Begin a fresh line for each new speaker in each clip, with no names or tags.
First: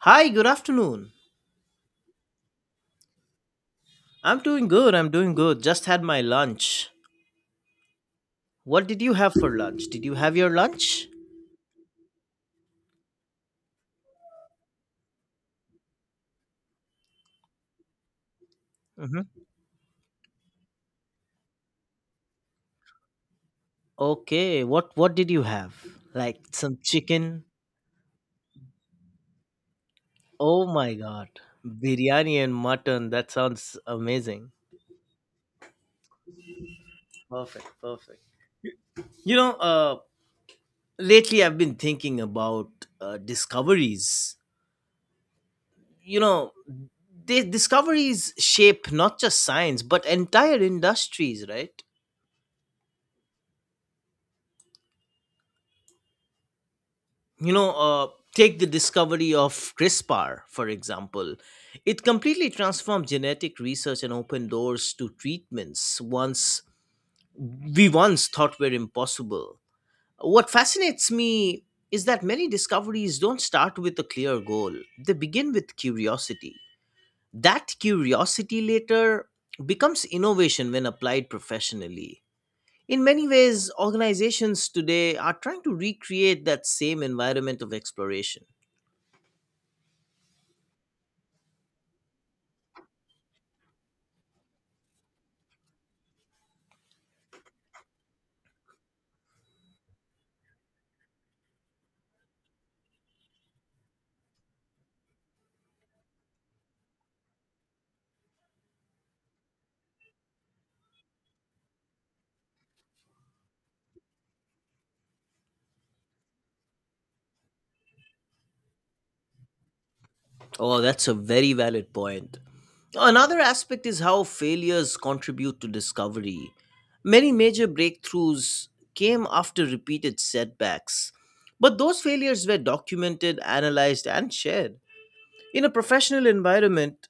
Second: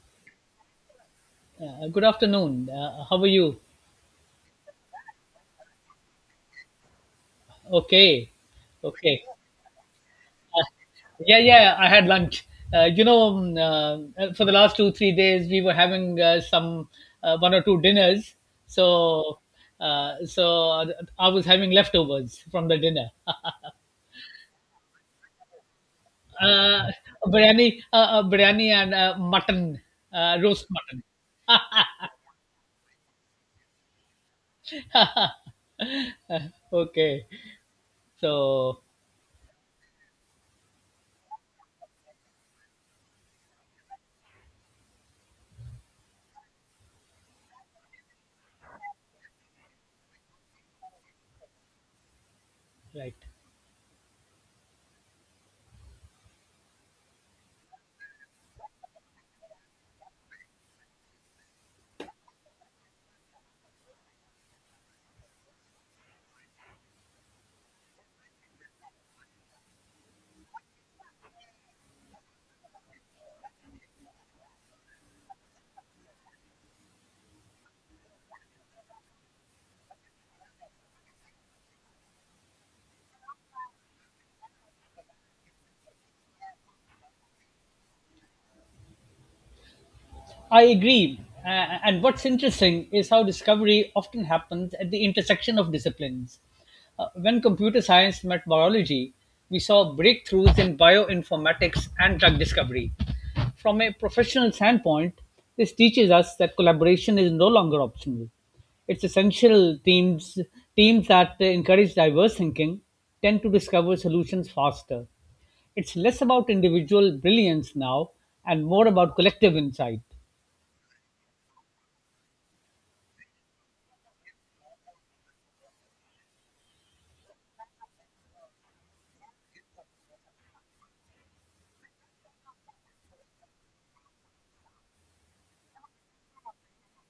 Hi, good afternoon.
Good afternoon. How are you?
I'm doing good. I'm doing good. Just had my lunch.
Okay.
What did you
Okay.
have for lunch? Did you have your lunch?
Yeah, yeah, I had lunch. Uh, you know, um, uh, for the last 2, 3 days, we were having some one or two dinners.
Mm-hmm.
So, so, I was having leftovers from the dinner.
Okay. What did you have? Like some
Uh, uh,
chicken?
biryani and mutton,
Oh
roast
my
mutton.
god, biryani and mutton. That sounds amazing.
Okay.
Perfect. Perfect.
So,
You know, uh, Lately I've been thinking about discoveries. You know, discoveries shape not just science but entire industries, right?
right.
you know uh, Take the discovery of CRISPR, for example. It completely transformed genetic research and opened doors to treatments once we once thought were impossible. What fascinates me is that many discoveries don't start with a clear goal. They begin with curiosity. That curiosity later becomes innovation when applied professionally. In many ways, organizations today are trying to recreate that same environment of exploration.
I agree. And what's interesting is how discovery often happens at the intersection of disciplines. When computer science met biology, we saw breakthroughs in bioinformatics and drug discovery. From a professional standpoint, this teaches us that collaboration is no longer optional. It's essential. Teams that encourage diverse thinking tend to discover solutions faster. It's less about individual brilliance now and more about collective insight.
Oh, that's a very valid point. Another aspect is how failures contribute to discovery. Many major breakthroughs came after repeated setbacks, but those failures were documented, analyzed, and shared. In a professional environment,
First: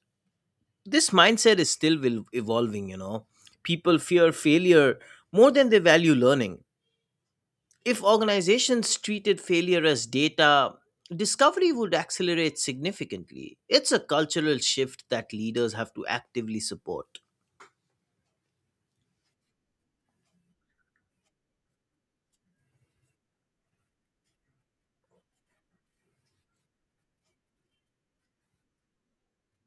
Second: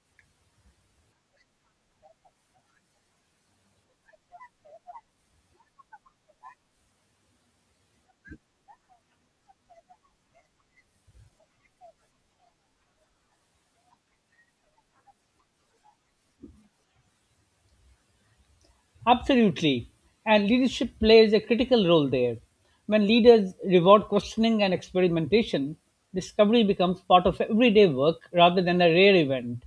this mindset is evolving, People fear failure more than they value learning. If organizations treated failure as data, discovery would accelerate significantly. It's a cultural shift that leaders have to actively support.
Absolutely. And leadership plays a critical role there. When leaders reward questioning and experimentation, discovery becomes part of everyday work rather than a rare event.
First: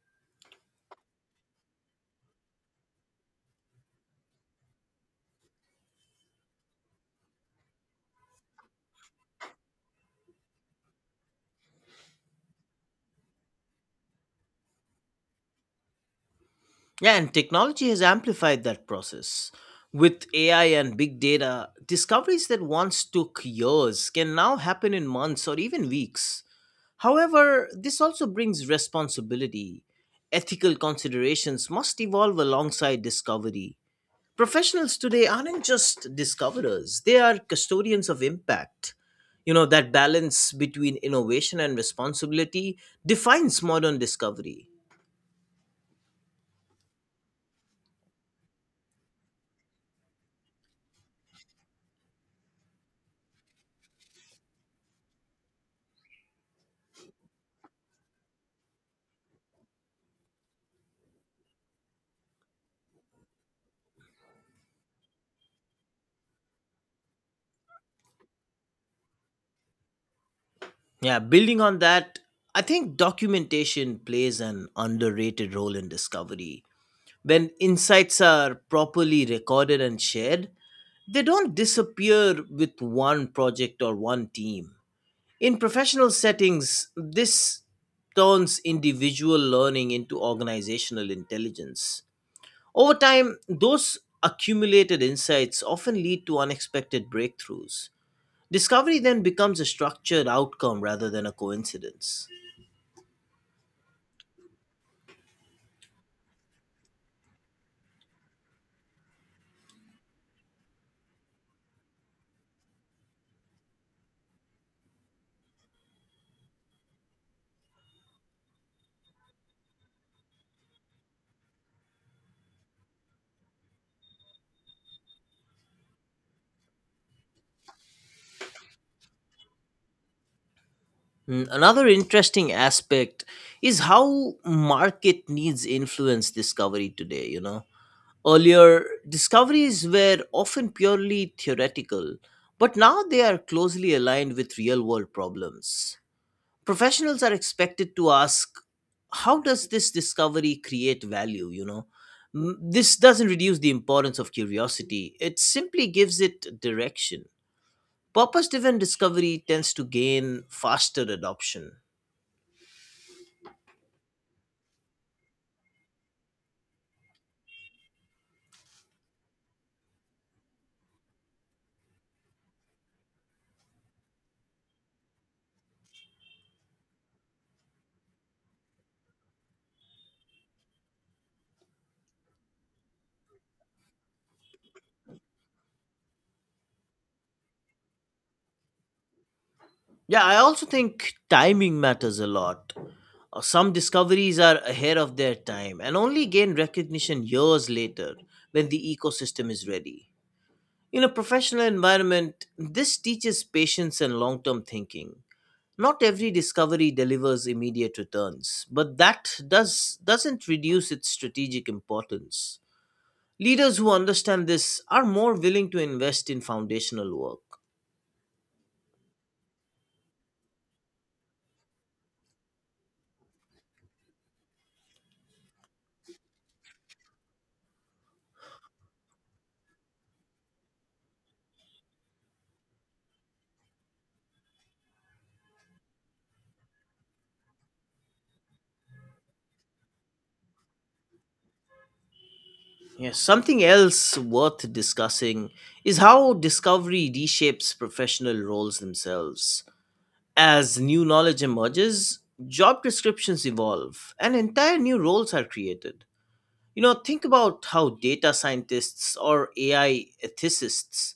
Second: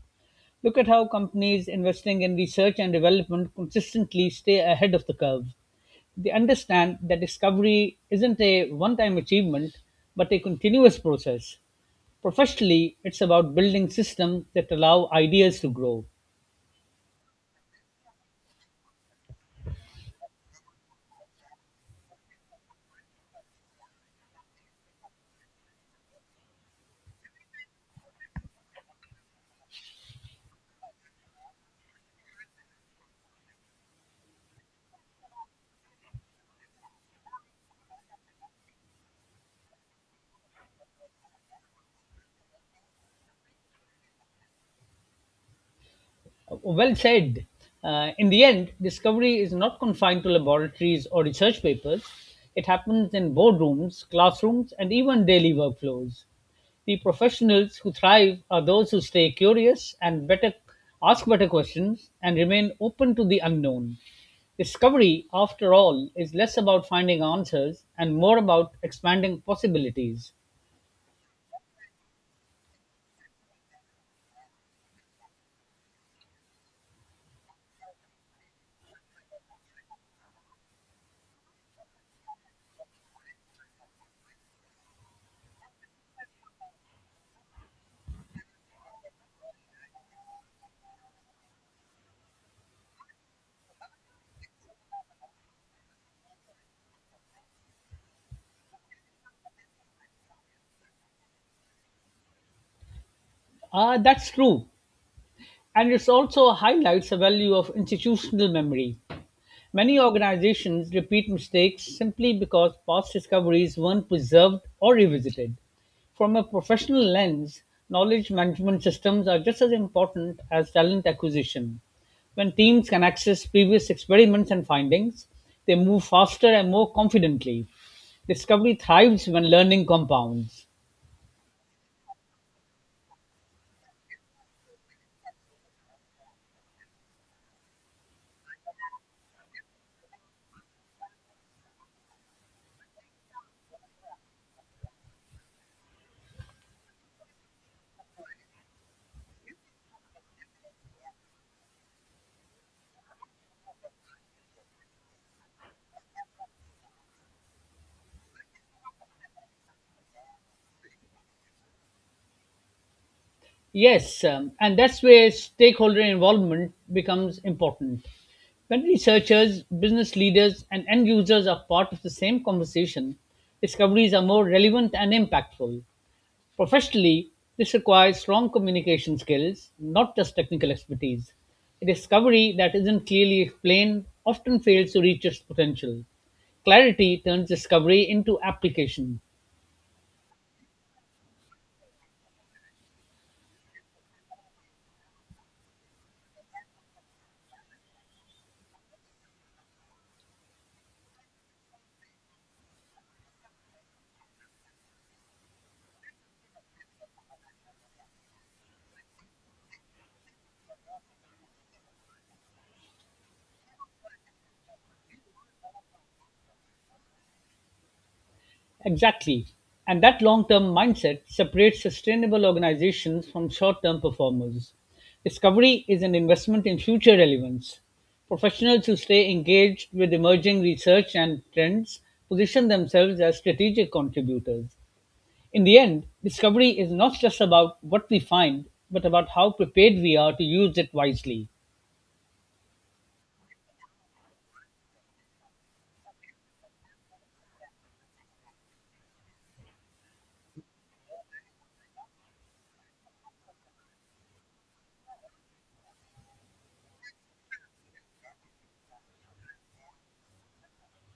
Look at how companies investing in research and development consistently stay ahead of the curve. They understand that discovery isn't a one time achievement, but a continuous process. Professionally, it's about building systems that allow ideas to grow.
Yeah, and technology has amplified that process. With AI and big data, discoveries that once took years can now happen in months or even weeks. However, this also brings responsibility. Ethical considerations must evolve alongside discovery. Professionals today aren't just discoverers, they are custodians of impact. You know, that balance between innovation and responsibility defines modern discovery.
Well said. In the end, discovery is not confined to laboratories or research papers. It happens in boardrooms, classrooms, and even daily workflows. The professionals who thrive are those who stay curious and better ask better questions and remain open to the unknown. Discovery, after all, is less about finding answers and more about expanding possibilities.
Yeah, building on that, I think documentation plays an underrated role in discovery. When insights are properly recorded and shared, they don't disappear with one project or one team. In professional settings, this turns individual learning into organizational intelligence. Over time, those accumulated insights often lead to unexpected breakthroughs. Discovery then becomes a structured outcome rather than a coincidence.
Ah, that's true. And it also highlights the value of institutional memory. Many organizations repeat mistakes simply because past discoveries weren't preserved or revisited. From a professional lens, knowledge management systems are just as important as talent acquisition. When teams can access previous experiments and findings, they move faster and more confidently. Discovery thrives when learning compounds.
Mm, another interesting aspect is how market needs influence discovery today, Earlier, discoveries were often purely theoretical, but now they are closely aligned with real world problems. Professionals are expected to ask, how does this discovery create value? This doesn't reduce the importance of curiosity, it simply gives it direction. Purpose driven discovery tends to gain faster adoption.
Yes, and that's where stakeholder involvement becomes important. When researchers, business leaders, and end users are part of the same conversation, discoveries are more relevant and impactful. Professionally, this requires strong communication skills, not just technical expertise. A discovery that isn't clearly explained often fails to reach its potential. Clarity turns discovery into application.
Yeah, I also think timing matters a lot. Some discoveries are ahead of their time and only gain recognition years later when the ecosystem is ready. In a professional environment, this teaches patience and long term thinking. Not every discovery delivers immediate returns, but doesn't reduce its strategic importance. Leaders who understand this are more willing to invest in foundational work.
Exactly, and that long-term mindset separates sustainable organizations from short-term performers. Discovery is an investment in future relevance. Professionals who stay engaged with emerging research and trends position themselves as strategic contributors. In the end, discovery is not just about what we find, but about how prepared we are to use it wisely.
Yeah, something else worth discussing is how discovery reshapes professional roles themselves. As new knowledge emerges, job descriptions evolve and entire new roles are created. You know, think about how data scientists or AI ethicists,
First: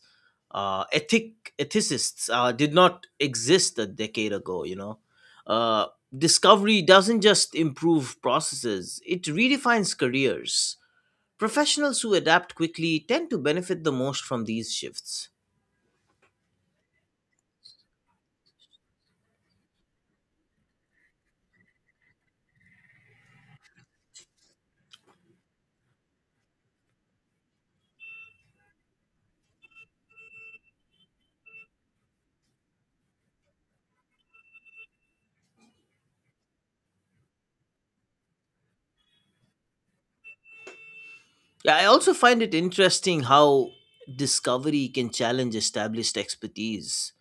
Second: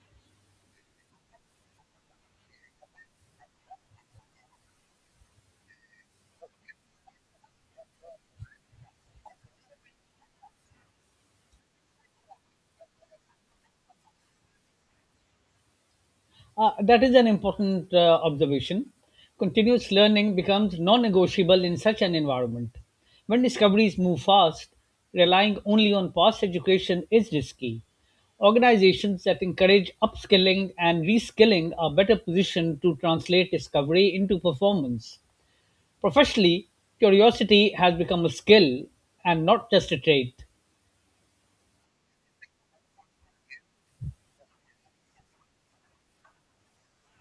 ethicists, did not exist a decade ago. Uh, Discovery doesn't just improve processes; it redefines careers. Professionals who adapt quickly tend to benefit the most from these shifts.
That is an important observation. Continuous learning becomes non negotiable in such an environment. When discoveries move fast, relying only on past education is risky. Organizations that encourage upskilling and reskilling are better positioned to translate discovery into performance. Professionally, curiosity has become a skill and not just a trait.
Yeah, I also find it interesting how discovery can challenge established expertise.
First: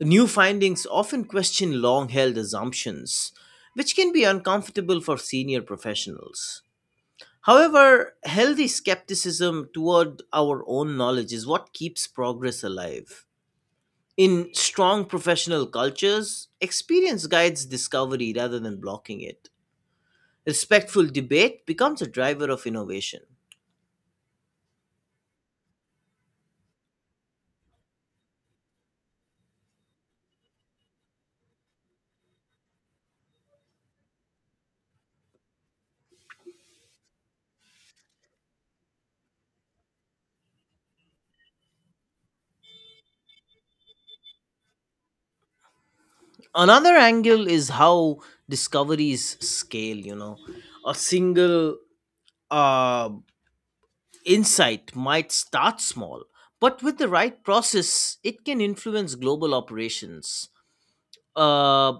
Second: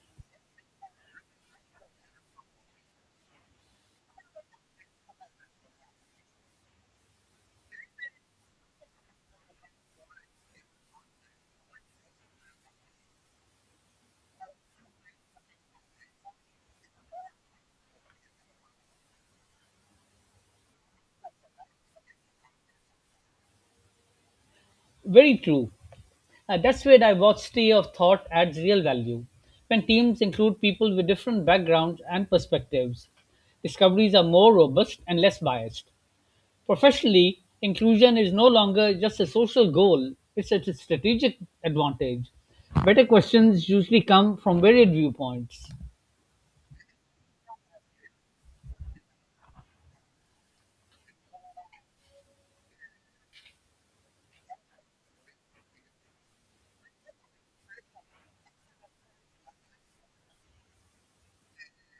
New findings often question long held assumptions, which can be uncomfortable for senior professionals. However, healthy skepticism toward our own knowledge is what keeps progress alive. In strong professional cultures, experience guides discovery rather than blocking it. Respectful debate becomes a driver of innovation.
Very true. And that's where diversity of thought adds real value. When teams include people with different backgrounds and perspectives, discoveries are more robust and less biased. Professionally, inclusion is no longer just a social goal, it's a strategic advantage. Better questions usually come from varied viewpoints,
Another angle is how discoveries scale, A single uh, insight might start small, but with the right process, it can influence global operations. Uh,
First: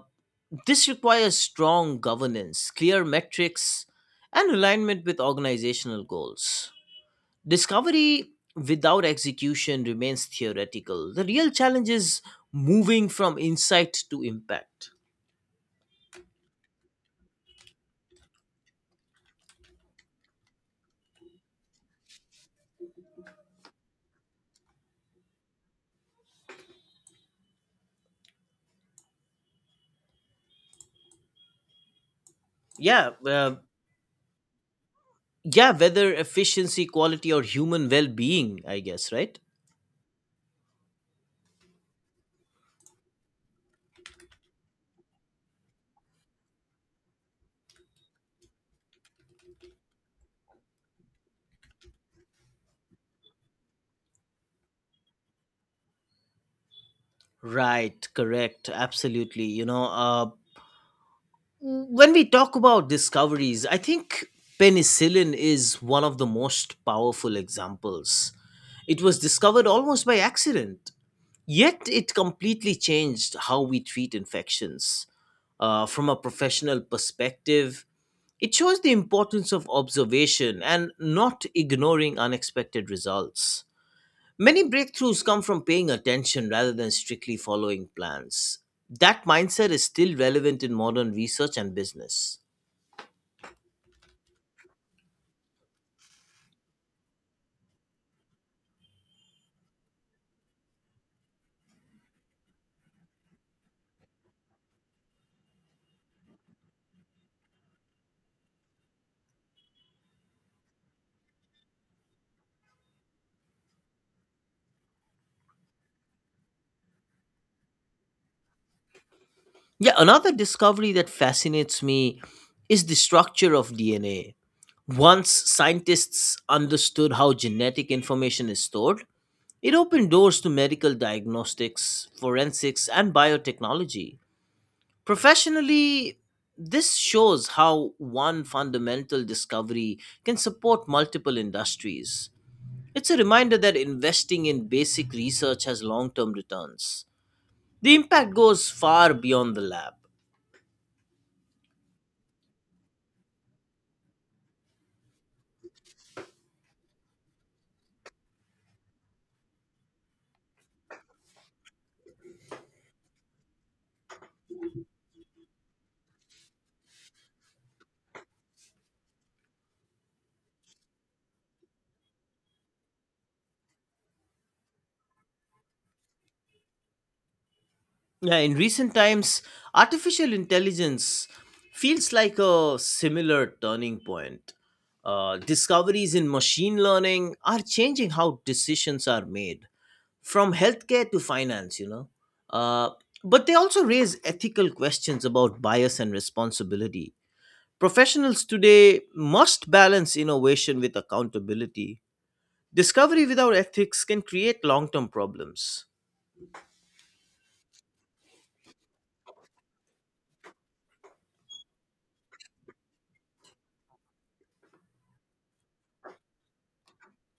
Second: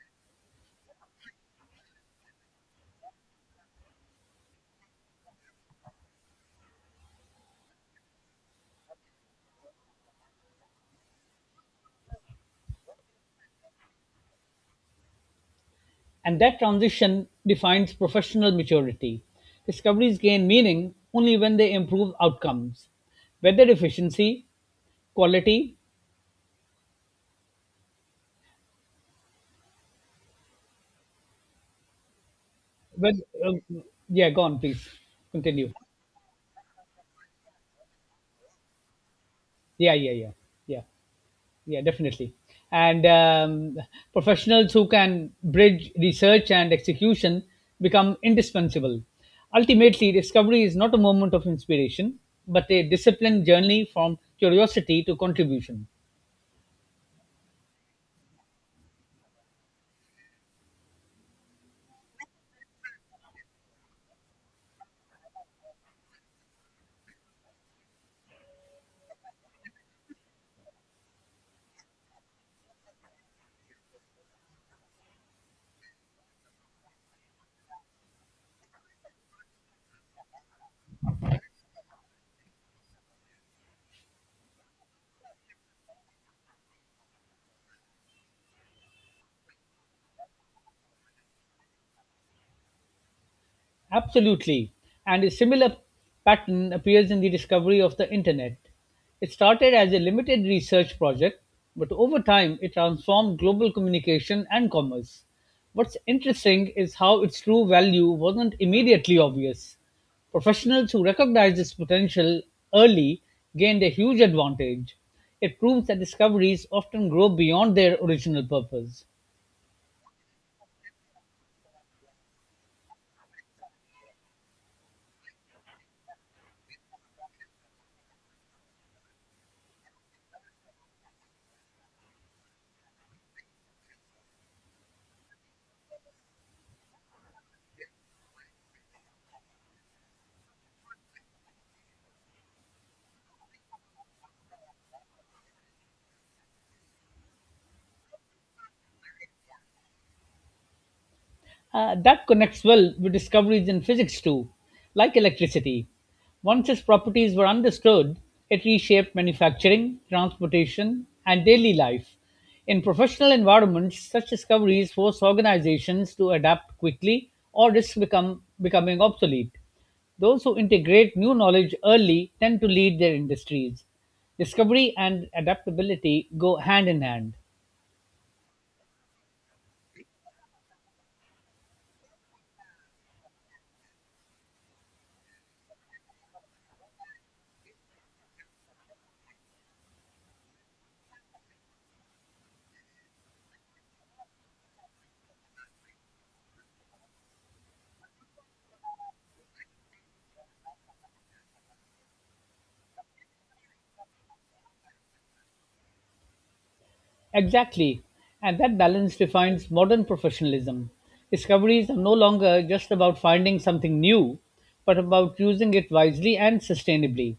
this requires strong governance, clear metrics, and alignment with organizational goals. Discovery without execution remains theoretical. The real challenge is moving from insight to impact.
and that transition defines professional maturity. Discoveries gain meaning only when they improve outcomes, whether efficiency, quality.
Yeah,
Well,
uh,
um, yeah, go on, please.
yeah,
Continue.
whether efficiency, quality, or human well being, I guess, right?
Yeah, yeah, yeah, yeah, yeah, definitely. And professionals who can bridge research and execution become indispensable. Ultimately, discovery is not a moment of inspiration, but a disciplined journey from curiosity to contribution.
Right, correct, absolutely. When we talk about discoveries, I think penicillin is one of the most powerful examples. It was discovered almost by accident, yet it completely changed how we treat infections, from a professional perspective. It shows the importance of observation and not ignoring unexpected results. Many breakthroughs come from paying attention rather than strictly following plans. That mindset is still relevant in modern research and business.
Absolutely. And a similar pattern appears in the discovery of the internet. It started as a limited research project, but over time it transformed global communication and commerce. What's interesting is how its true value wasn't immediately obvious. Professionals who recognized its potential early gained a huge advantage. It proves that discoveries often grow beyond their original purpose.
Yeah, another discovery that fascinates me is the structure of DNA. Once scientists understood how genetic information is stored, it opened doors to medical diagnostics, forensics, and biotechnology. Professionally, this shows how one fundamental discovery can support multiple industries. It's a reminder that investing in basic research has long term returns. The impact goes far beyond the lab.
That connects well with discoveries in physics too, like electricity. Once its properties were understood, it reshaped manufacturing, transportation, and daily life. In professional environments, such discoveries force organizations to adapt quickly or risk becoming obsolete. Those who integrate new knowledge early tend to lead their industries. Discovery and adaptability go hand in hand.
Yeah, in recent times, artificial intelligence feels like a similar turning point. Discoveries in machine learning are changing how decisions are made, from healthcare to finance, Uh, but they also raise ethical questions about bias and responsibility. Professionals today must balance innovation with accountability. Discovery without ethics can create long term problems.
Exactly, and that balance defines modern professionalism. Discoveries are no longer just about finding something new, but about using it wisely and sustainably.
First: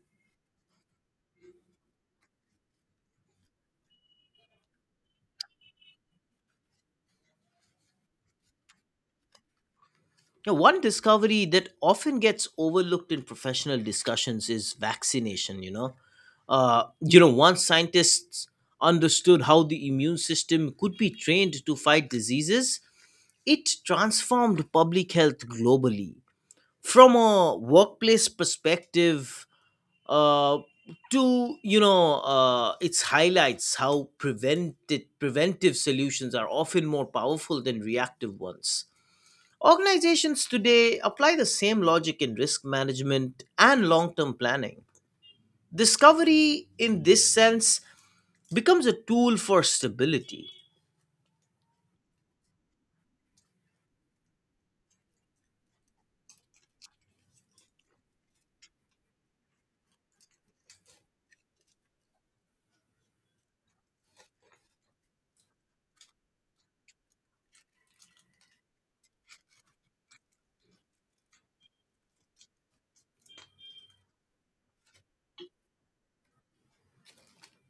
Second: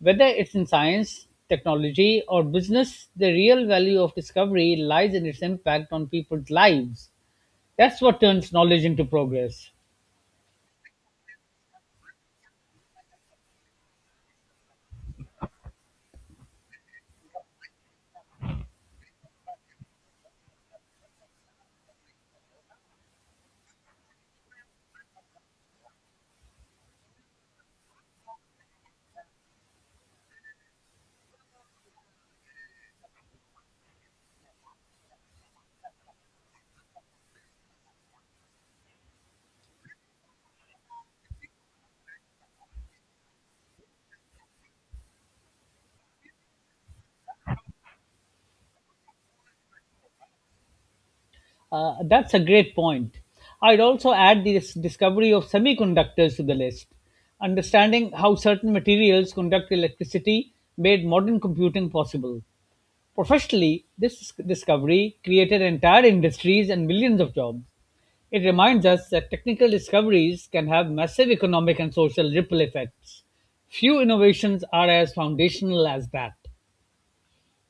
Whether it's in science, technology, or business, the real value of discovery lies in its impact on people's lives. That's what turns knowledge into progress.
Now, one discovery that often gets overlooked in professional discussions is vaccination. Once scientists understood how the immune system could be trained to fight diseases, it transformed public health globally. From a workplace perspective, uh, its highlights how prevented preventive solutions are often more powerful than reactive ones. Organizations today apply the same logic in risk management and long term planning. Discovery, in this sense, becomes a tool for stability.
That's a great point. I'd also add the discovery of semiconductors to the list. Understanding how certain materials conduct electricity made modern computing possible. Professionally, this discovery created entire industries and millions of jobs. It reminds us that technical discoveries can have massive economic and social ripple effects. Few innovations are as foundational as that.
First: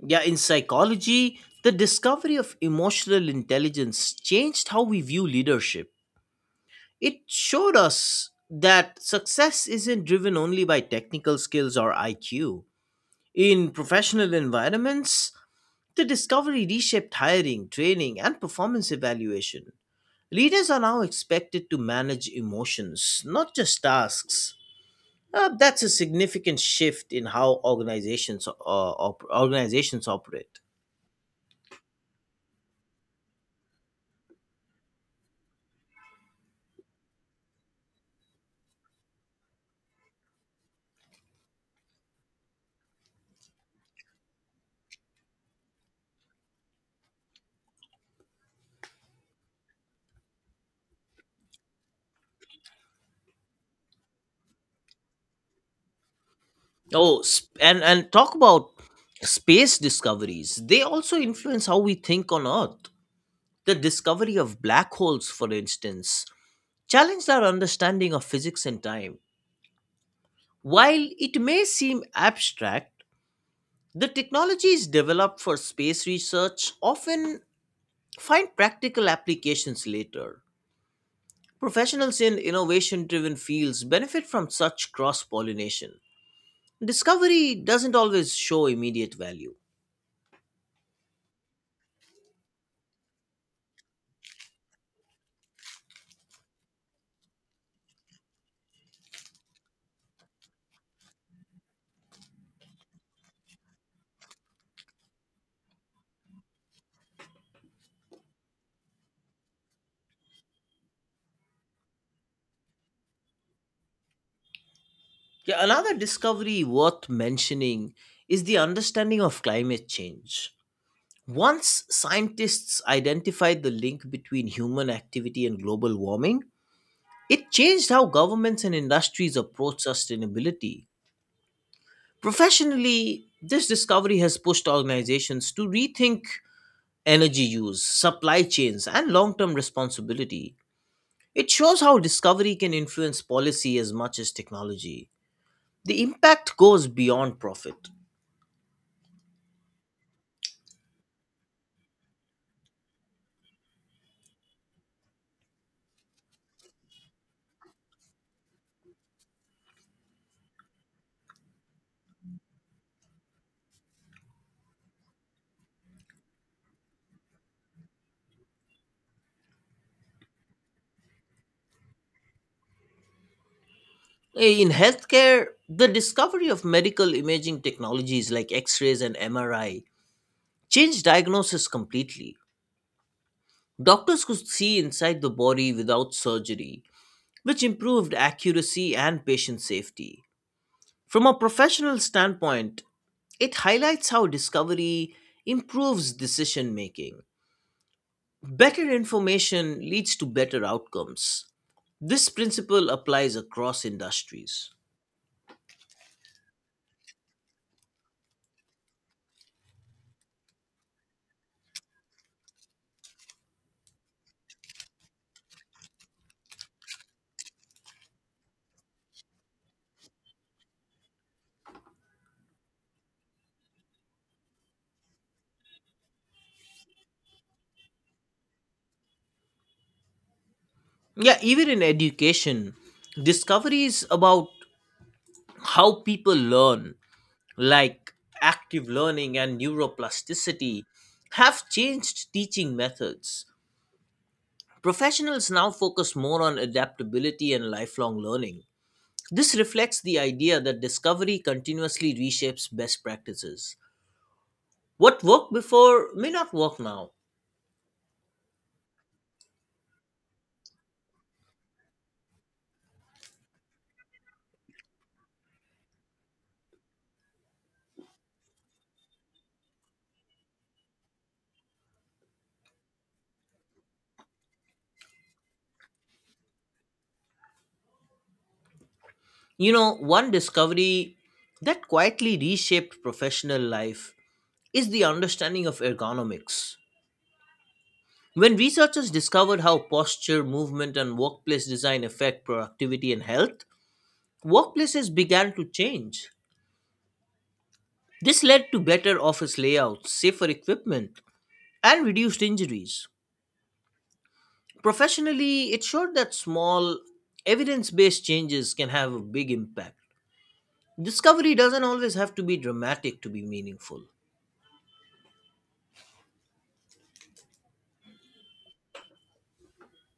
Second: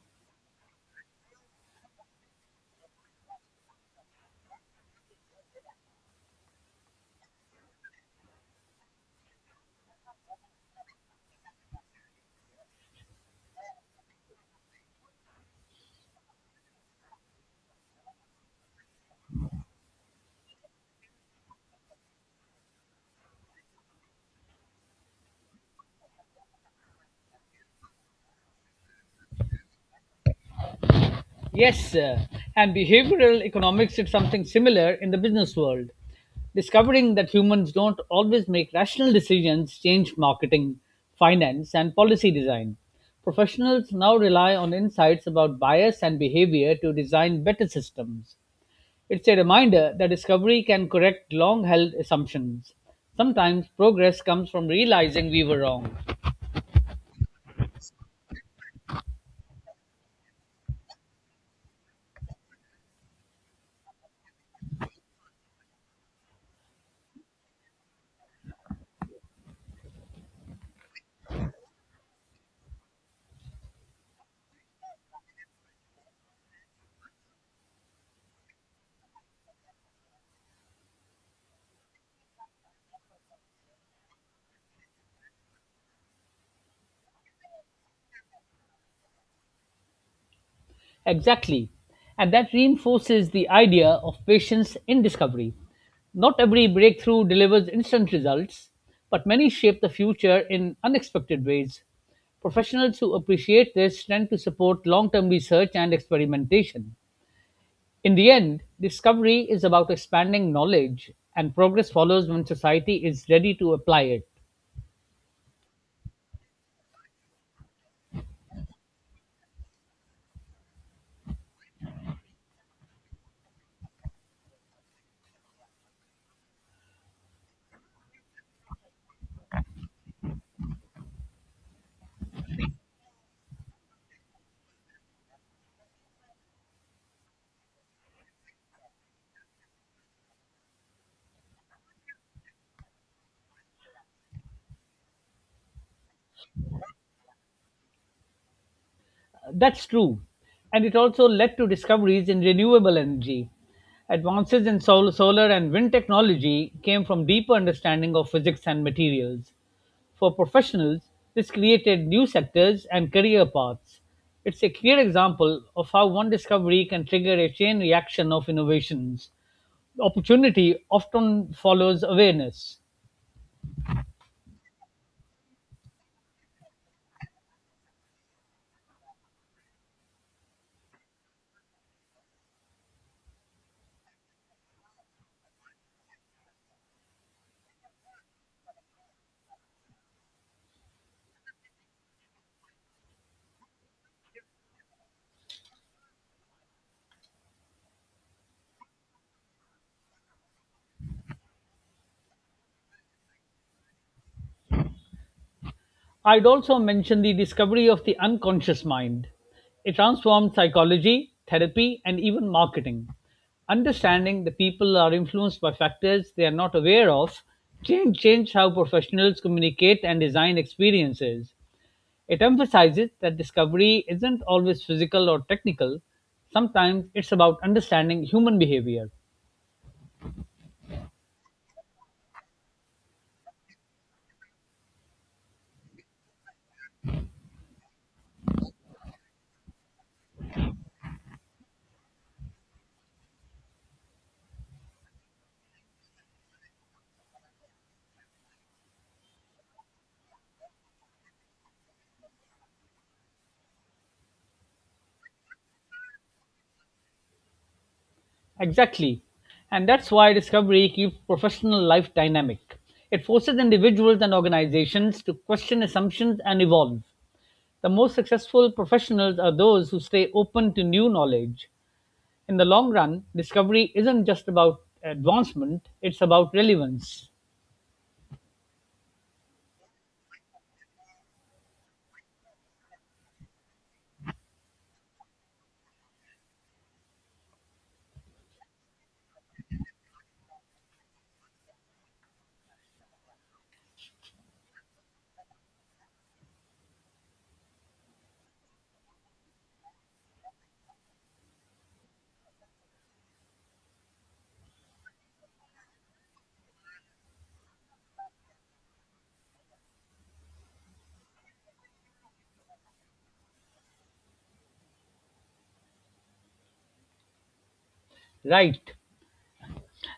Yeah, in psychology, the discovery of emotional intelligence changed how we view leadership. It showed us that success isn't driven only by technical skills or IQ. In professional environments, the discovery reshaped hiring, training, and performance evaluation. Leaders are now expected to manage emotions, not just tasks. That's a significant shift in how organizations operate.
Yes, sir. And behavioral economics did something similar in the business world. Discovering that humans don't always make rational decisions changed marketing, finance, and policy design. Professionals now rely on insights about bias and behavior to design better systems. It's a reminder that discovery can correct long held assumptions. Sometimes progress comes from realizing we were wrong.
And and talk about space discoveries. They also influence how we think on Earth. The discovery of black holes, for instance, challenged our understanding of physics and time. While it may seem abstract, the technologies developed for space research often find practical applications later. Professionals in innovation driven fields benefit from such cross pollination. Discovery doesn't always show immediate value.
Exactly. And that reinforces the idea of patience in discovery. Not every breakthrough delivers instant results, but many shape the future in unexpected ways. Professionals who appreciate this tend to support long term research and experimentation. In the end, discovery is about expanding knowledge, and progress follows when society is ready to apply it.
Yeah, another discovery worth mentioning is the understanding of climate change. Once scientists identified the link between human activity and global warming, it changed how governments and industries approach sustainability. Professionally, this discovery has pushed organizations to rethink energy use, supply chains, and long term responsibility. It shows how discovery can influence policy as much as technology. The impact goes beyond profit.
That's true. And it also led to discoveries in renewable energy. Advances in solar and wind technology came from deeper understanding of physics and materials. For professionals, this created new sectors and career paths. It's a clear example of how one discovery can trigger a chain reaction of innovations. Opportunity often follows awareness.
In healthcare, the discovery of medical imaging technologies like X rays and MRI changed diagnosis completely. Doctors could see inside the body without surgery, which improved accuracy and patient safety. From a professional standpoint, it highlights how discovery improves decision making. Better information leads to better outcomes. This principle applies across industries.
I'd also mention the discovery of the unconscious mind. It transformed psychology, therapy, and even marketing. Understanding that people are influenced by factors they are not aware of changed how professionals communicate and design experiences. It emphasizes that discovery isn't always physical or technical. Sometimes it's about understanding human behavior.
Yeah, even in education, discovery is about how people learn, like active learning and neuroplasticity, have changed teaching methods. Professionals now focus more on adaptability and lifelong learning. This reflects the idea that discovery continuously reshapes best practices. What worked before may not work now.
Exactly. And that's why discovery keeps professional life dynamic. It forces individuals and organizations to question assumptions and evolve. The most successful professionals are those who stay open to new knowledge. In the long run, discovery isn't just about advancement, it's about relevance.
You know, one discovery that quietly reshaped professional life is the understanding of ergonomics. When researchers discovered how posture, movement, and workplace design affect productivity and health, workplaces began to change. This led to better office layouts, safer equipment, and reduced injuries. Professionally, it showed that small, evidence based changes can have a big impact. Discovery doesn't always have to be dramatic to be meaningful.
Right.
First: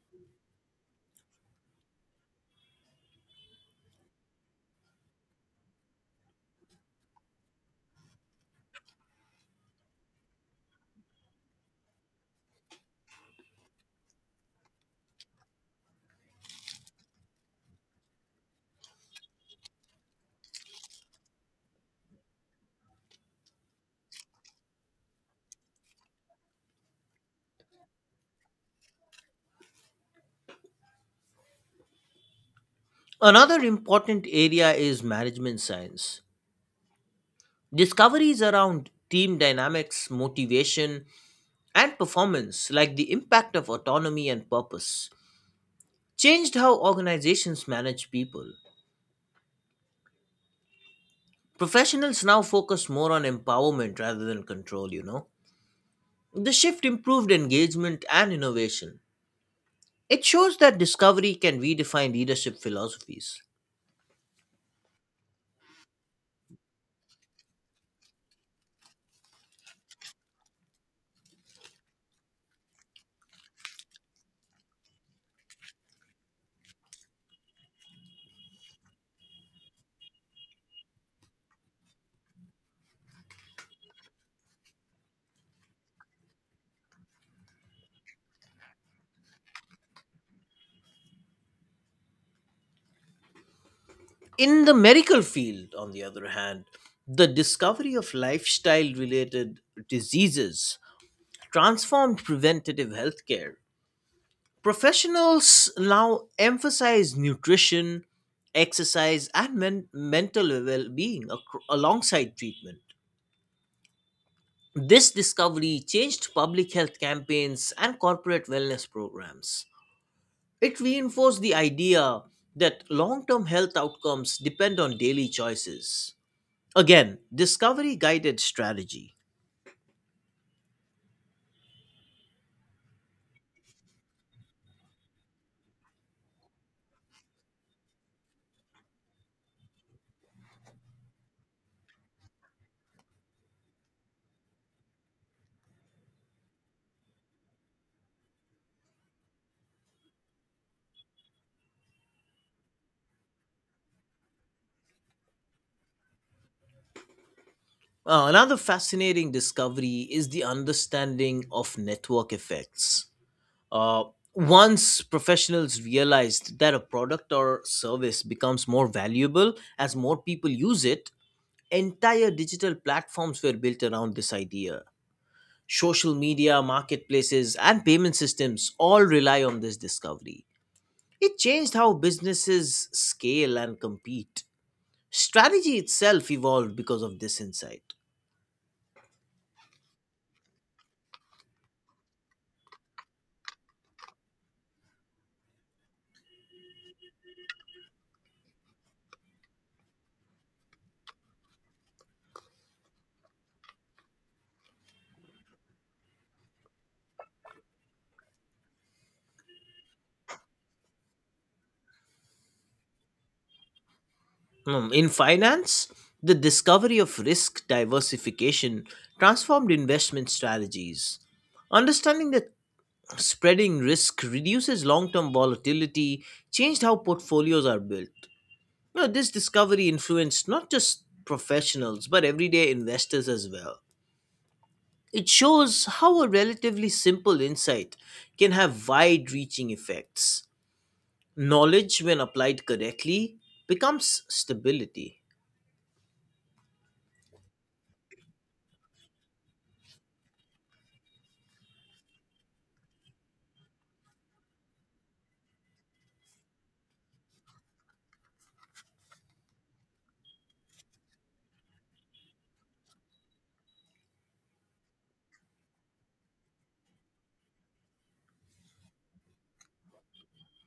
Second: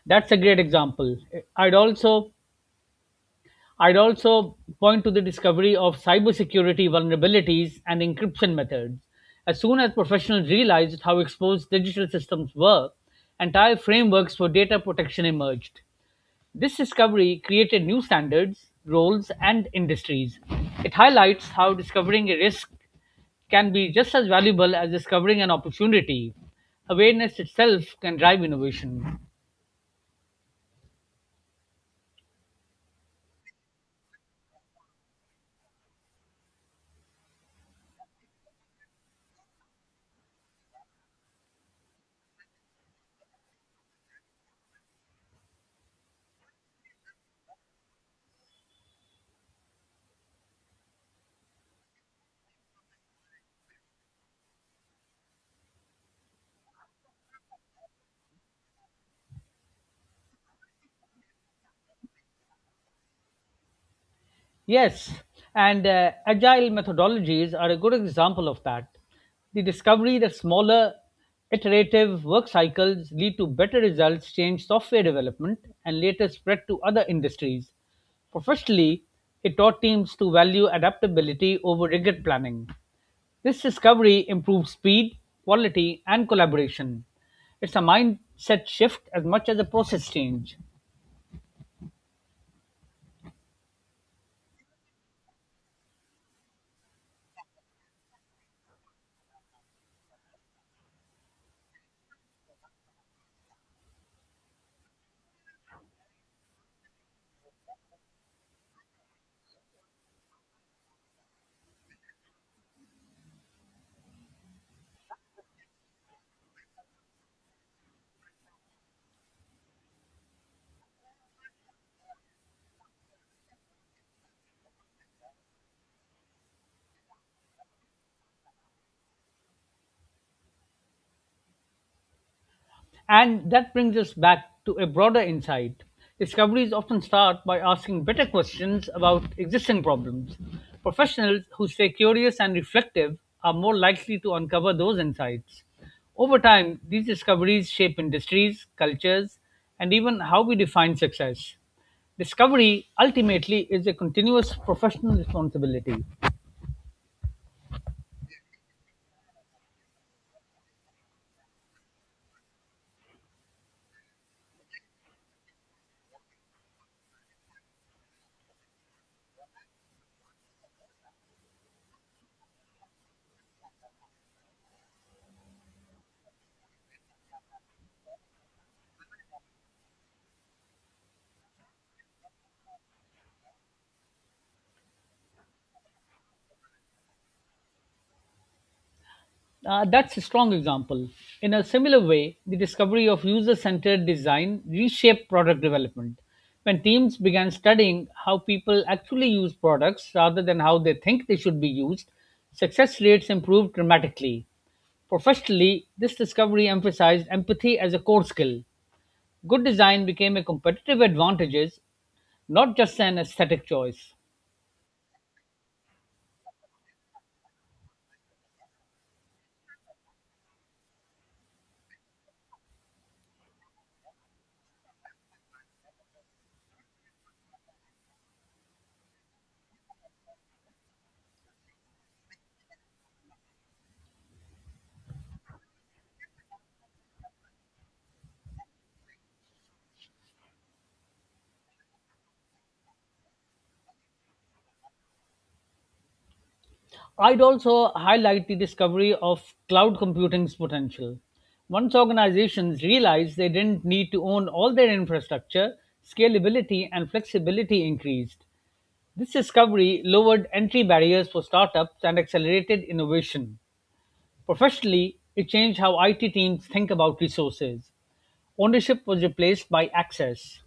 That's a great example. I'd also I'd also point to the discovery of cybersecurity vulnerabilities and encryption methods. As soon as professionals realized how exposed digital systems were, entire frameworks for data protection emerged. This discovery created new standards, roles, and industries. It highlights how discovering a risk can be just as valuable as discovering an opportunity. Awareness itself can drive innovation.
Another important area is management science. Discoveries around team dynamics, motivation, and performance, like the impact of autonomy and purpose, changed how organizations manage people. Professionals now focus more on empowerment rather than control, The shift improved engagement and innovation. It shows that discovery can redefine leadership philosophies.
Yes, and agile methodologies are a good example of that. The discovery that smaller, iterative work cycles lead to better results changed software development and later spread to other industries. Professionally, it taught teams to value adaptability over rigid planning. This discovery improved speed, quality, and collaboration. It's a mindset shift as much as a process change.
In the medical field, on the other hand, the discovery of lifestyle related diseases transformed preventative healthcare. Professionals now emphasize nutrition, exercise, and mental well being alongside treatment. This discovery changed public health campaigns and corporate wellness programs. It reinforced the idea that long term health outcomes depend on daily choices. Again, discovery guided strategy.
And that brings us back to a broader insight. Discoveries often start by asking better questions about existing problems. Professionals who stay curious and reflective are more likely to uncover those insights. Over time, these discoveries shape industries, cultures, and even how we define success. Discovery ultimately is a continuous professional responsibility.
Another fascinating discovery is the understanding of network effects. Uh, Once professionals realized that a product or service becomes more valuable as more people use it, entire digital platforms were built around this idea. Social media, marketplaces, and payment systems all rely on this discovery. It changed how businesses scale and compete. Strategy itself evolved because of this insight.
That's a strong example. In a similar way, the discovery of user centered design reshaped product development. When teams began studying how people actually use products rather than how they think they should be used, success rates improved dramatically. Professionally, this discovery emphasized empathy as a core skill. Good design became a competitive advantage, not just an aesthetic choice.
Hmm, in finance, the discovery of risk diversification transformed investment strategies. Understanding that spreading risk reduces long term volatility changed how portfolios are built. You know, this discovery influenced not just professionals but everyday investors as well. It shows how a relatively simple insight can have wide reaching effects. Knowledge, when applied correctly, becomes stability.
I'd also highlight the discovery of cloud computing's potential. Once organizations realized they didn't need to own all their infrastructure, scalability and flexibility increased. This discovery lowered entry barriers for startups and accelerated innovation. Professionally, it changed how IT teams think about resources. Ownership was replaced by access.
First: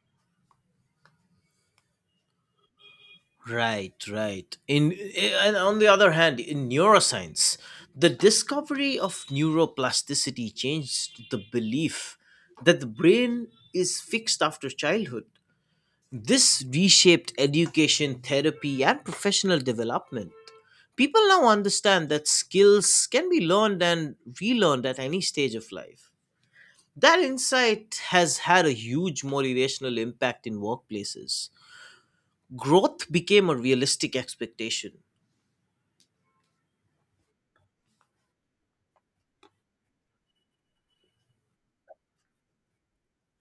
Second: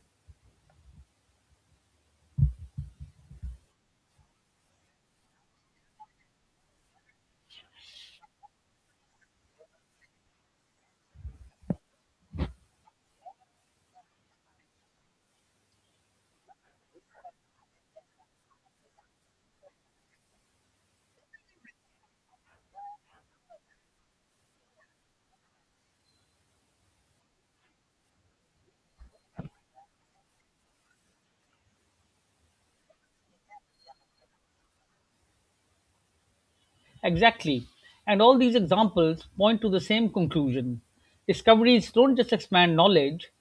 Right, right. In, and On the other hand, in neuroscience, the discovery of neuroplasticity changed the belief that the brain is fixed after childhood. This reshaped education, therapy, and professional development. People now understand that skills can be learned and relearned at any stage of life. That insight has had a huge motivational impact in workplaces. Growth became a realistic expectation.
Exactly. And all these examples point to the same conclusion. Discoveries don't just expand knowledge,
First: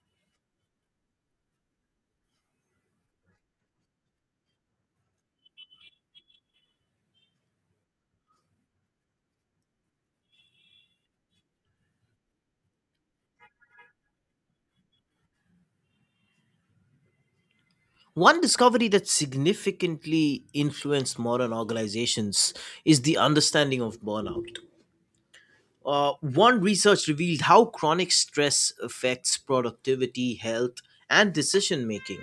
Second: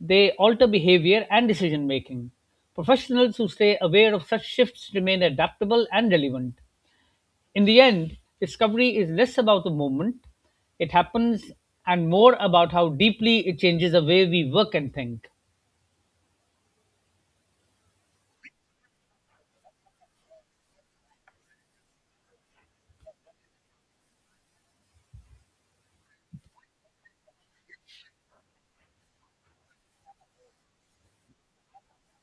they alter behavior and decision making. Professionals who stay aware of such shifts remain adaptable and relevant. In the end, discovery is less about the moment it happens and more about how deeply it changes the way we work and think.
One discovery that significantly influenced modern organizations is the understanding of burnout. One research revealed how chronic stress affects productivity, health, and decision making.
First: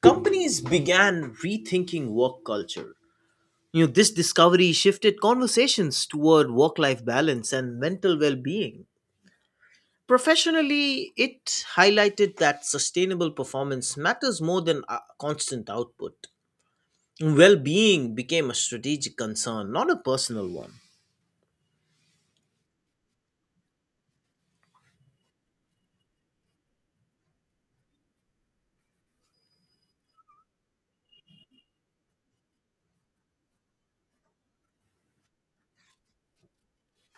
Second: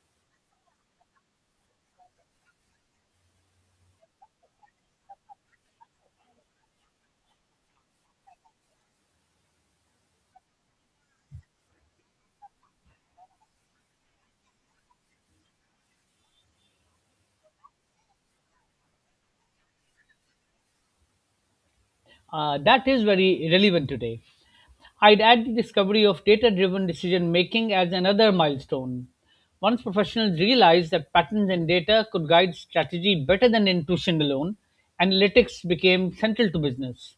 Companies began rethinking work culture. You know, this discovery shifted conversations toward work life balance and mental well being. Professionally, it highlighted that sustainable performance matters more than constant output. Well being became a strategic concern, not a personal one.
That is very relevant today. I'd add the discovery of data driven decision making as another milestone. Once professionals realized that patterns and data could guide strategy better than intuition alone, analytics became central to business.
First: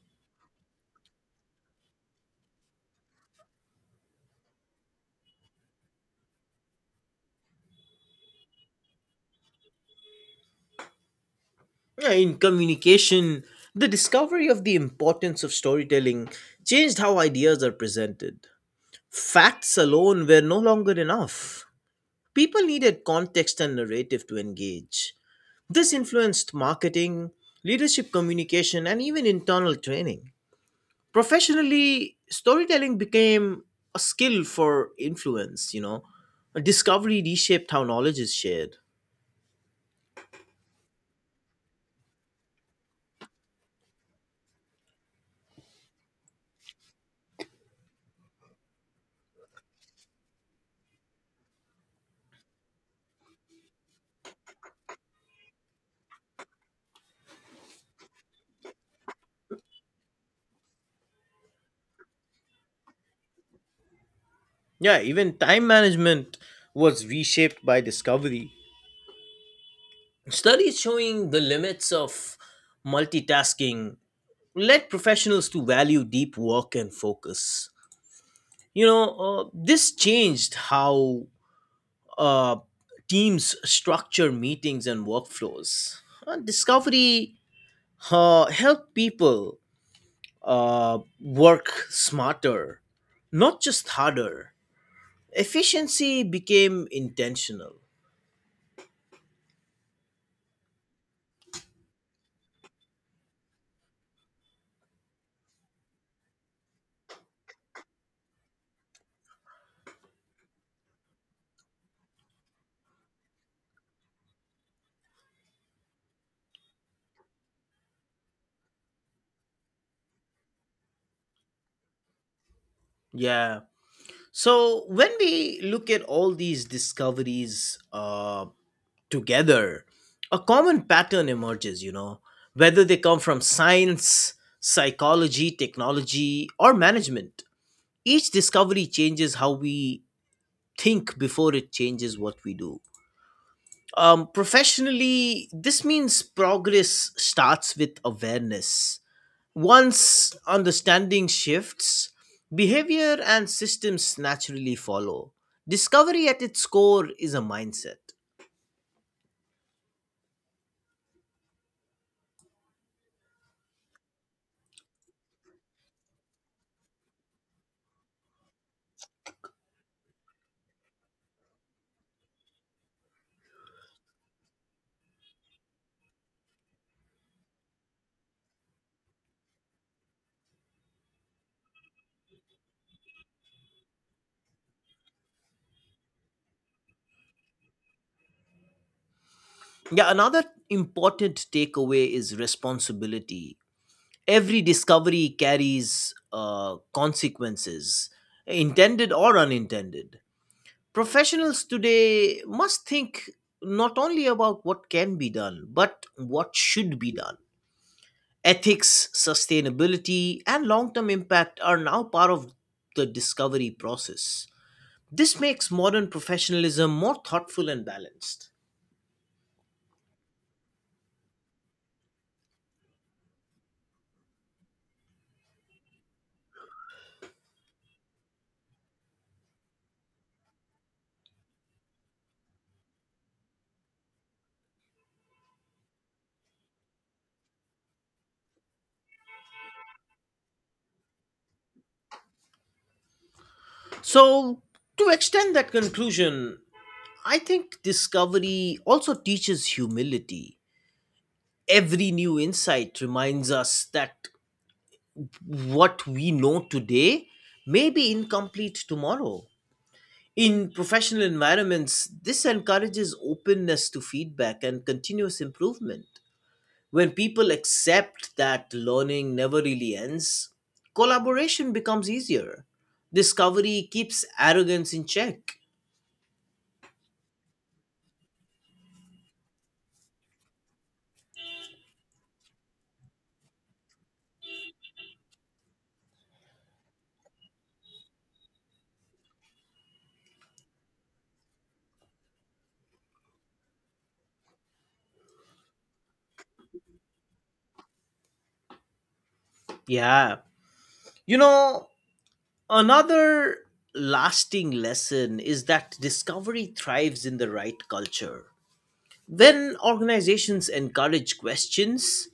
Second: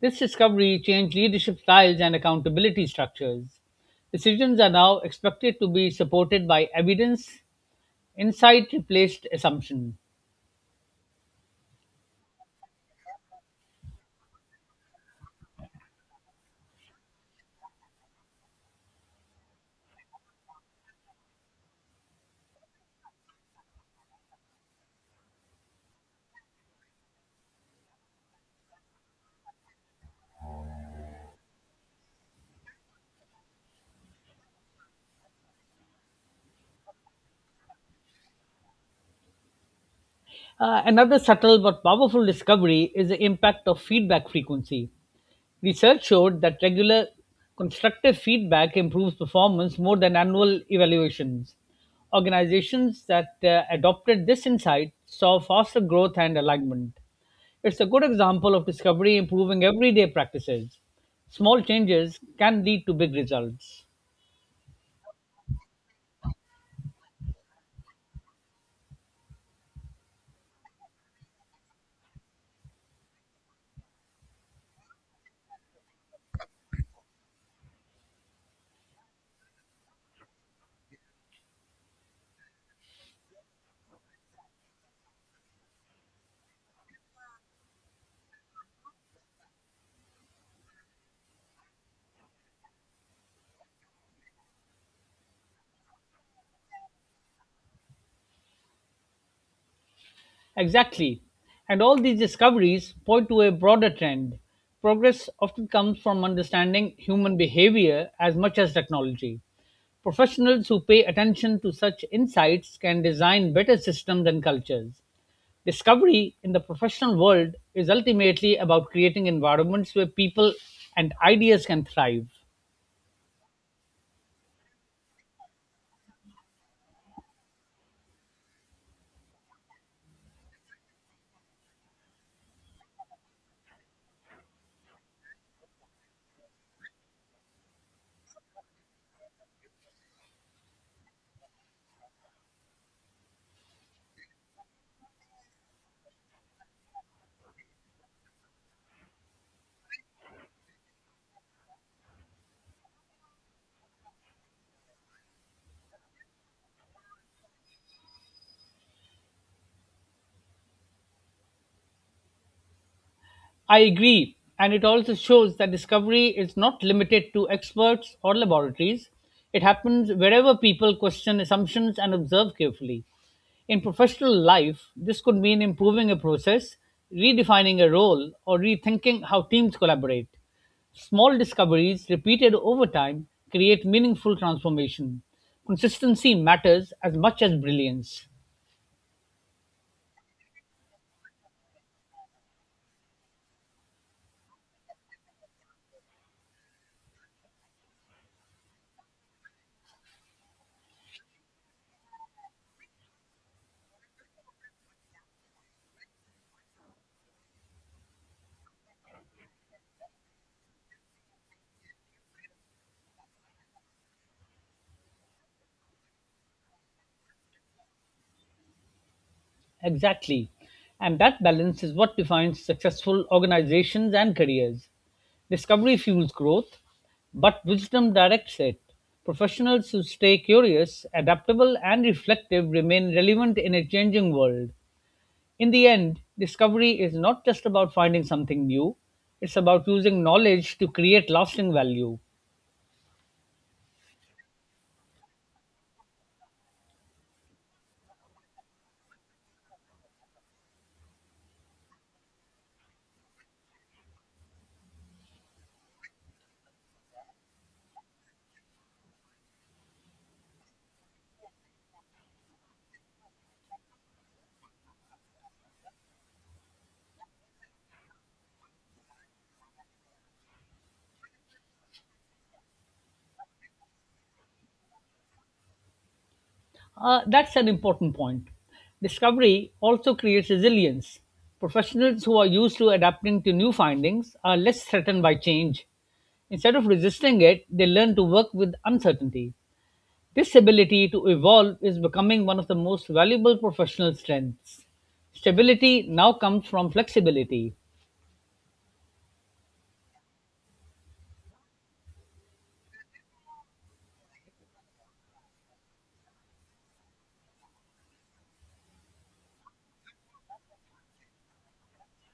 This discovery changed leadership styles and accountability structures. Decisions are now expected to be supported by evidence, insight replaced assumption.
Yeah, in communication, the discovery of the importance of storytelling changed how ideas are presented. Facts alone were no longer enough. People needed context and narrative to engage. This influenced marketing, leadership communication, and even internal training. Professionally, storytelling became a skill for influence. A discovery reshaped how knowledge is shared.
Another subtle but powerful discovery is the impact of feedback frequency. Research showed that regular constructive feedback improves performance more than annual evaluations. Organizations that adopted this insight saw faster growth and alignment. It's a good example of discovery improving everyday practices. Small changes can lead to big results.
Yeah, even time management was reshaped by discovery. Studies showing the limits of multitasking led professionals to value deep work and focus. This changed how uh, teams structure meetings and workflows. Discovery helped people work smarter, not just harder. Efficiency became intentional.
Exactly. And all these discoveries point to a broader trend. Progress often comes from understanding human behavior as much as technology. Professionals who pay attention to such insights can design better systems and cultures. Discovery in the professional world is ultimately about creating environments where people and ideas can thrive.
Yeah. So when we look at all these discoveries, together, a common pattern emerges, you know, whether they come from science, psychology, technology, or management. Each discovery changes how we think before it changes what we do. Professionally, this means progress starts with awareness. Once understanding shifts, behavior and systems naturally follow. Discovery at its core is a mindset.
I agree. And it also shows that discovery is not limited to experts or laboratories. It happens wherever people question assumptions and observe carefully. In professional life, this could mean improving a process, redefining a role, or rethinking how teams collaborate. Small discoveries repeated over time create meaningful transformation. Consistency matters as much as brilliance.
Yeah, another important takeaway is responsibility. Every discovery carries consequences, intended or unintended. Professionals today must think not only about what can be done, but what should be done. Ethics, sustainability, and long term impact are now part of the discovery process. This makes modern professionalism more thoughtful and balanced.
Exactly. And that balance is what defines successful organizations and careers. Discovery fuels growth, but wisdom directs it. Professionals who stay curious, adaptable, and reflective remain relevant in a changing world. In the end, discovery is not just about finding something new, it's about using knowledge to create lasting value.
So, to extend that conclusion, I think discovery also teaches humility. Every new insight reminds us that what we know today may be incomplete tomorrow. In professional environments, this encourages openness to feedback and continuous improvement. When people accept that learning never really ends, collaboration becomes easier. Discovery keeps arrogance in check.
That's an important point. Discovery also creates resilience. Professionals who are used to adapting to new findings are less threatened by change. Instead of resisting it, they learn to work with uncertainty. This ability to evolve is becoming one of the most valuable professional strengths. Stability now comes from flexibility.
Yeah. You know, another lasting lesson is that discovery thrives in the right culture. When organizations encourage questions,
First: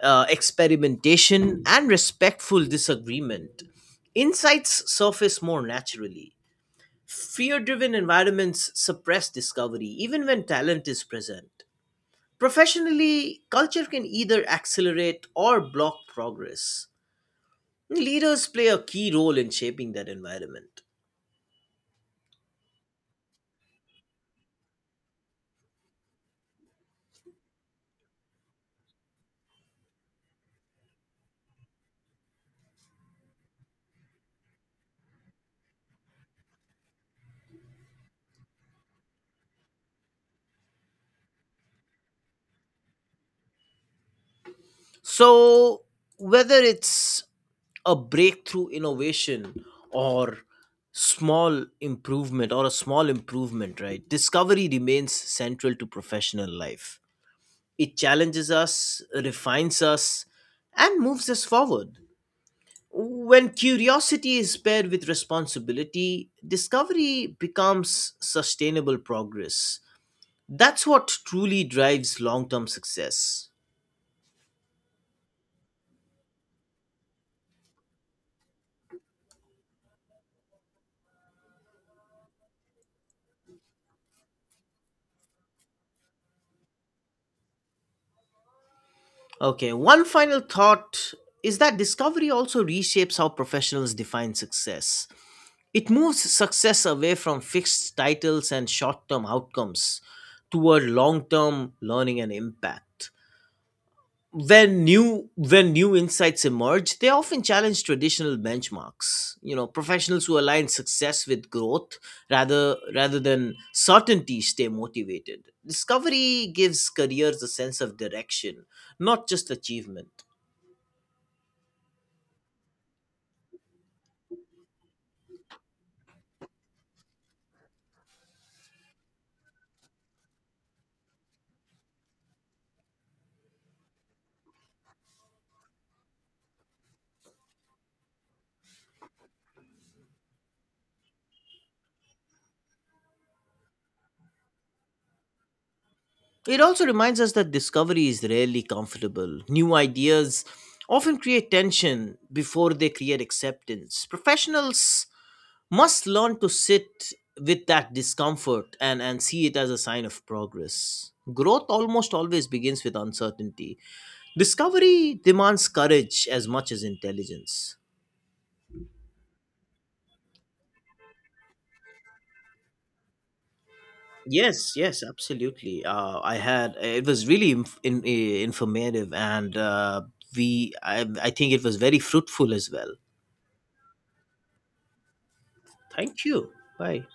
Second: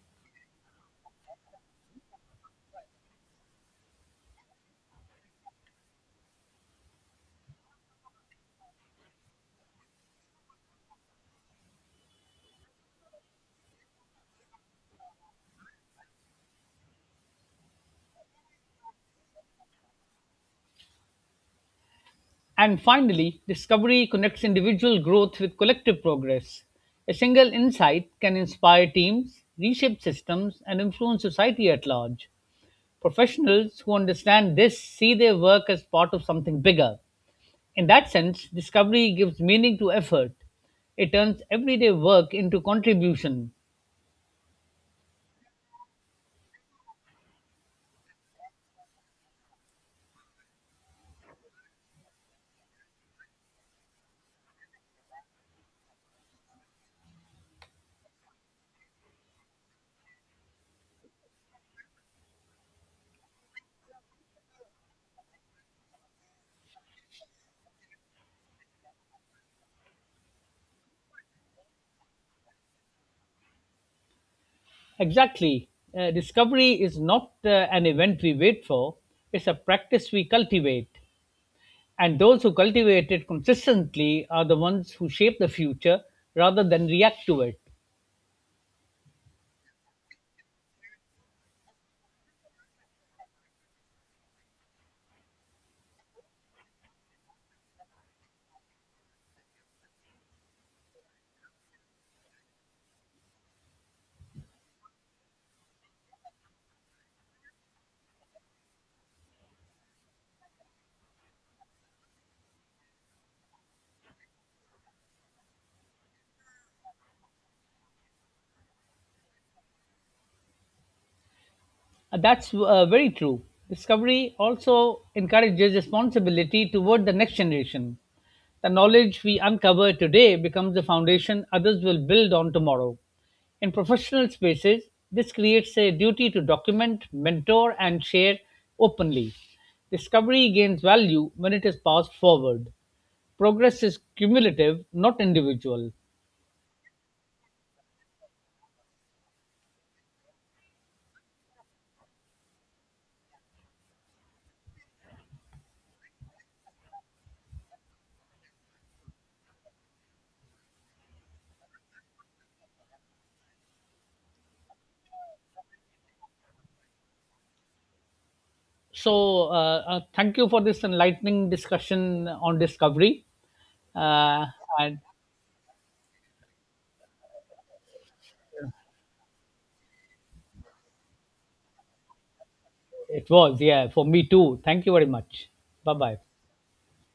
experimentation, and respectful disagreement, insights surface more naturally. Fear driven environments suppress discovery even when talent is present. Professionally, culture can either accelerate or block progress. Leaders play a key role in shaping that environment.
And finally, discovery connects individual growth with collective progress. A single insight can inspire teams, reshape systems, and influence society at large. Professionals who understand this see their work as part of something bigger. In that sense, discovery gives meaning to effort. It turns everyday work into contribution.
So, whether it's a breakthrough innovation or small improvement or a small improvement, right? Discovery remains central to professional life. It challenges us, refines us, and moves us forward. When curiosity is paired with responsibility, discovery becomes sustainable progress. That's what truly drives long term success.
Exactly. Discovery is not an event we wait for, it's a practice we cultivate. And those who cultivate it consistently are the ones who shape the future rather than react to it.
Okay, one final thought is that discovery also reshapes how professionals define success. It moves success away from fixed titles and short term outcomes toward long term learning and impact. When new insights emerge, they often challenge traditional benchmarks. You know, professionals who align success with growth rather than certainty stay motivated. Discovery gives careers a sense of direction, not just achievement.
That's very true. Discovery also encourages responsibility toward the next generation. The knowledge we uncover today becomes the foundation others will build on tomorrow. In professional spaces, this creates a duty to document, mentor, and share openly. Discovery gains value when it is passed forward. Progress is cumulative, not individual.
It also reminds us that discovery is rarely comfortable. New ideas often create tension before they create acceptance. Professionals must learn to sit with that discomfort and see it as a sign of progress. Growth almost always begins with uncertainty. Discovery demands courage as much as intelligence.
So, thank you for this enlightening discussion on discovery. Uh,
Yes,
and
yes, absolutely. I had It was really informative, and we I think it was very fruitful as well.
it was, yeah, for me too. Thank you very much. Bye bye.
Thank you. Bye.